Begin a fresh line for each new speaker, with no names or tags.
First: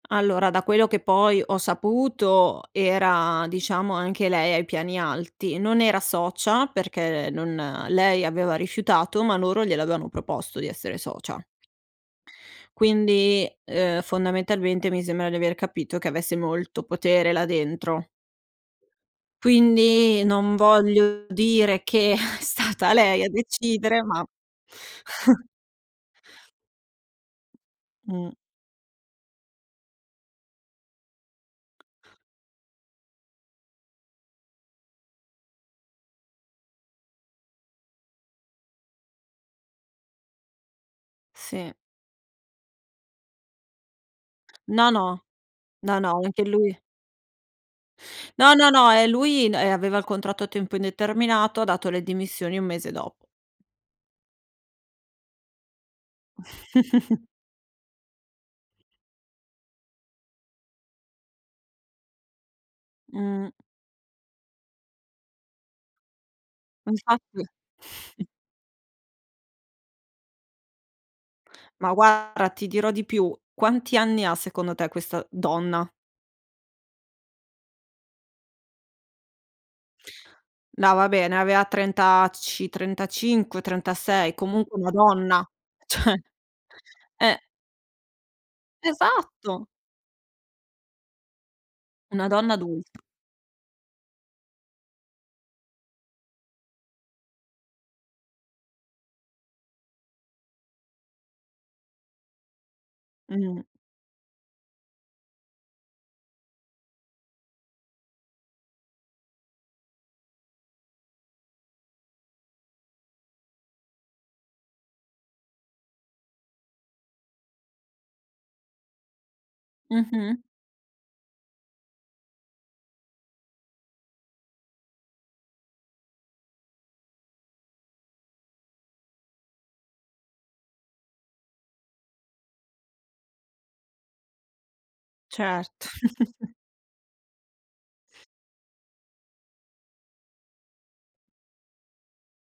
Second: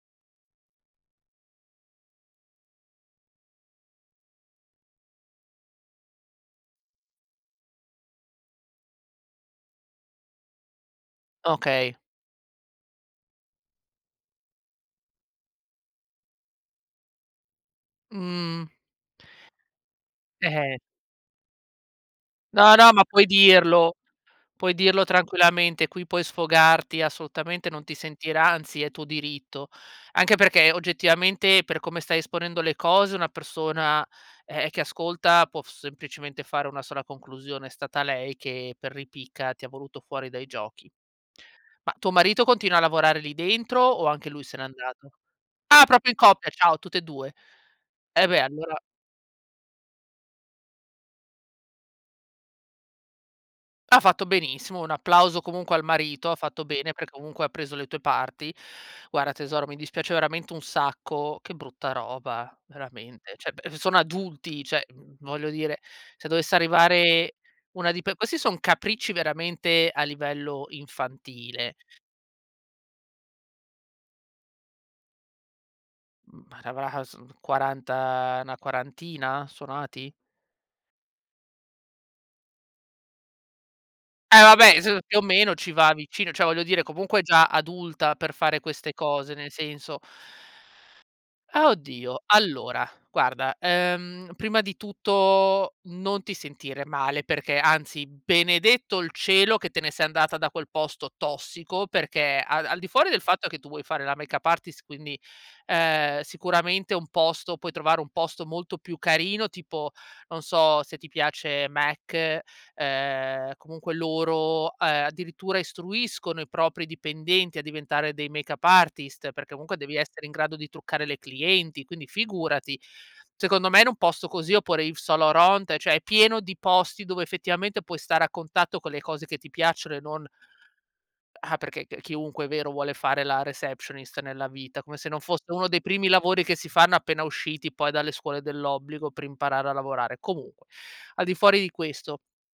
Allora, da quello che poi ho saputo, era diciamo anche lei ai piani alti. Non era socia, perché non lei aveva rifiutato, ma loro gliel'avevano proposto di essere socia.
Okay.
Quindi, uhm, fondamentalmente, mi sembra di aver capito che avesse molto potere là dentro.
Mhmm.
Quindi,
E
non
eh.
voglio dire che è
No, no,
stata
ma
lei
puoi
a
dirlo.
decidere, ma
Puoi dirlo tranquillamente, qui puoi sfogarti assolutamente, non ti
Mh.
sentirà anzi è tuo diritto. Anche perché, oggettivamente, per come stai esponendo le cose, una persona, ehm, che ascolta può s semplicemente fare una sola conclusione, è stata lei che, per ripicca, ti ha voluto fuori dai giochi.
Sì.
Ma, tuo marito continua a lavorare lì dentro o anche lui se n'è
No,
andato?
no.
Ah
No,
proprio in
no, anche
coppia, ciao,
lui
tutt e 2. E beh,
No, no,
allora
no. Eh, lui n ehm, aveva il contratto a tempo indeterminato, ha dato le dimissioni un mese dopo.
Ha fatto benissimo, un applauso comunque al marito, ha fatto bene perché comunque ha preso le tue parti. Guarda tesoro, mi dispiace veramente un sacco, che brutta roba, veramente.
Mh.
Cioè b sono adulti, cioè, v voglio dire, se dovesse arrivare
Infatti.
una dipe questi son capricci veramente a livello infantile.
Ma guarda, ti dirò di più, quanti anni ha, secondo te, questa donna?
Ma avrà son 40, na quarantina, suonati?
No, vabbè, ne aveva trentaci 35-36,
Eh vabbè,
comunque una
s più o
donna.
meno ci va
Cioè.
vicino, cioè, voglio dire comunque è
Eh!
già adulta per fare queste cose, nel
Esatto!
senso Ah, oddio.
Una donna adul
Allora, guarda, uhm, prima di tutto, non ti sentire male perché, anzi, benedetto il cielo che te ne sei andata da quel posto tossico perché al al di fuori del fatto che
Mh.
tu vuoi fare la makeup artist, quindi, ehm, sicuramente un posto puoi trovare, un posto molto più carino tipo, non so, se ti piace M·A·C, ehm, comunque loro, ehm, addirittura istruiscono i propri dipendenti a diventare dei makeup artist perché comunque devi essere in
Mh-mh.
grado di truccare le clienti, quindi figurati. Secondo me in un posto così oppure Yves Saint Laurent, cioè, è pieno di posti dove effettivamente puoi stare a contatto con le cose che ti piacciono e non Ah, perché c chiunque, è vero, vuole fare la receptionist nella vita, come se non fosse uno dei
Certo.
primi lavori che si fanno appena usciti poi dalle scuole dell'obbligo per imparare a lavorare. Comunque, al di fuori di questo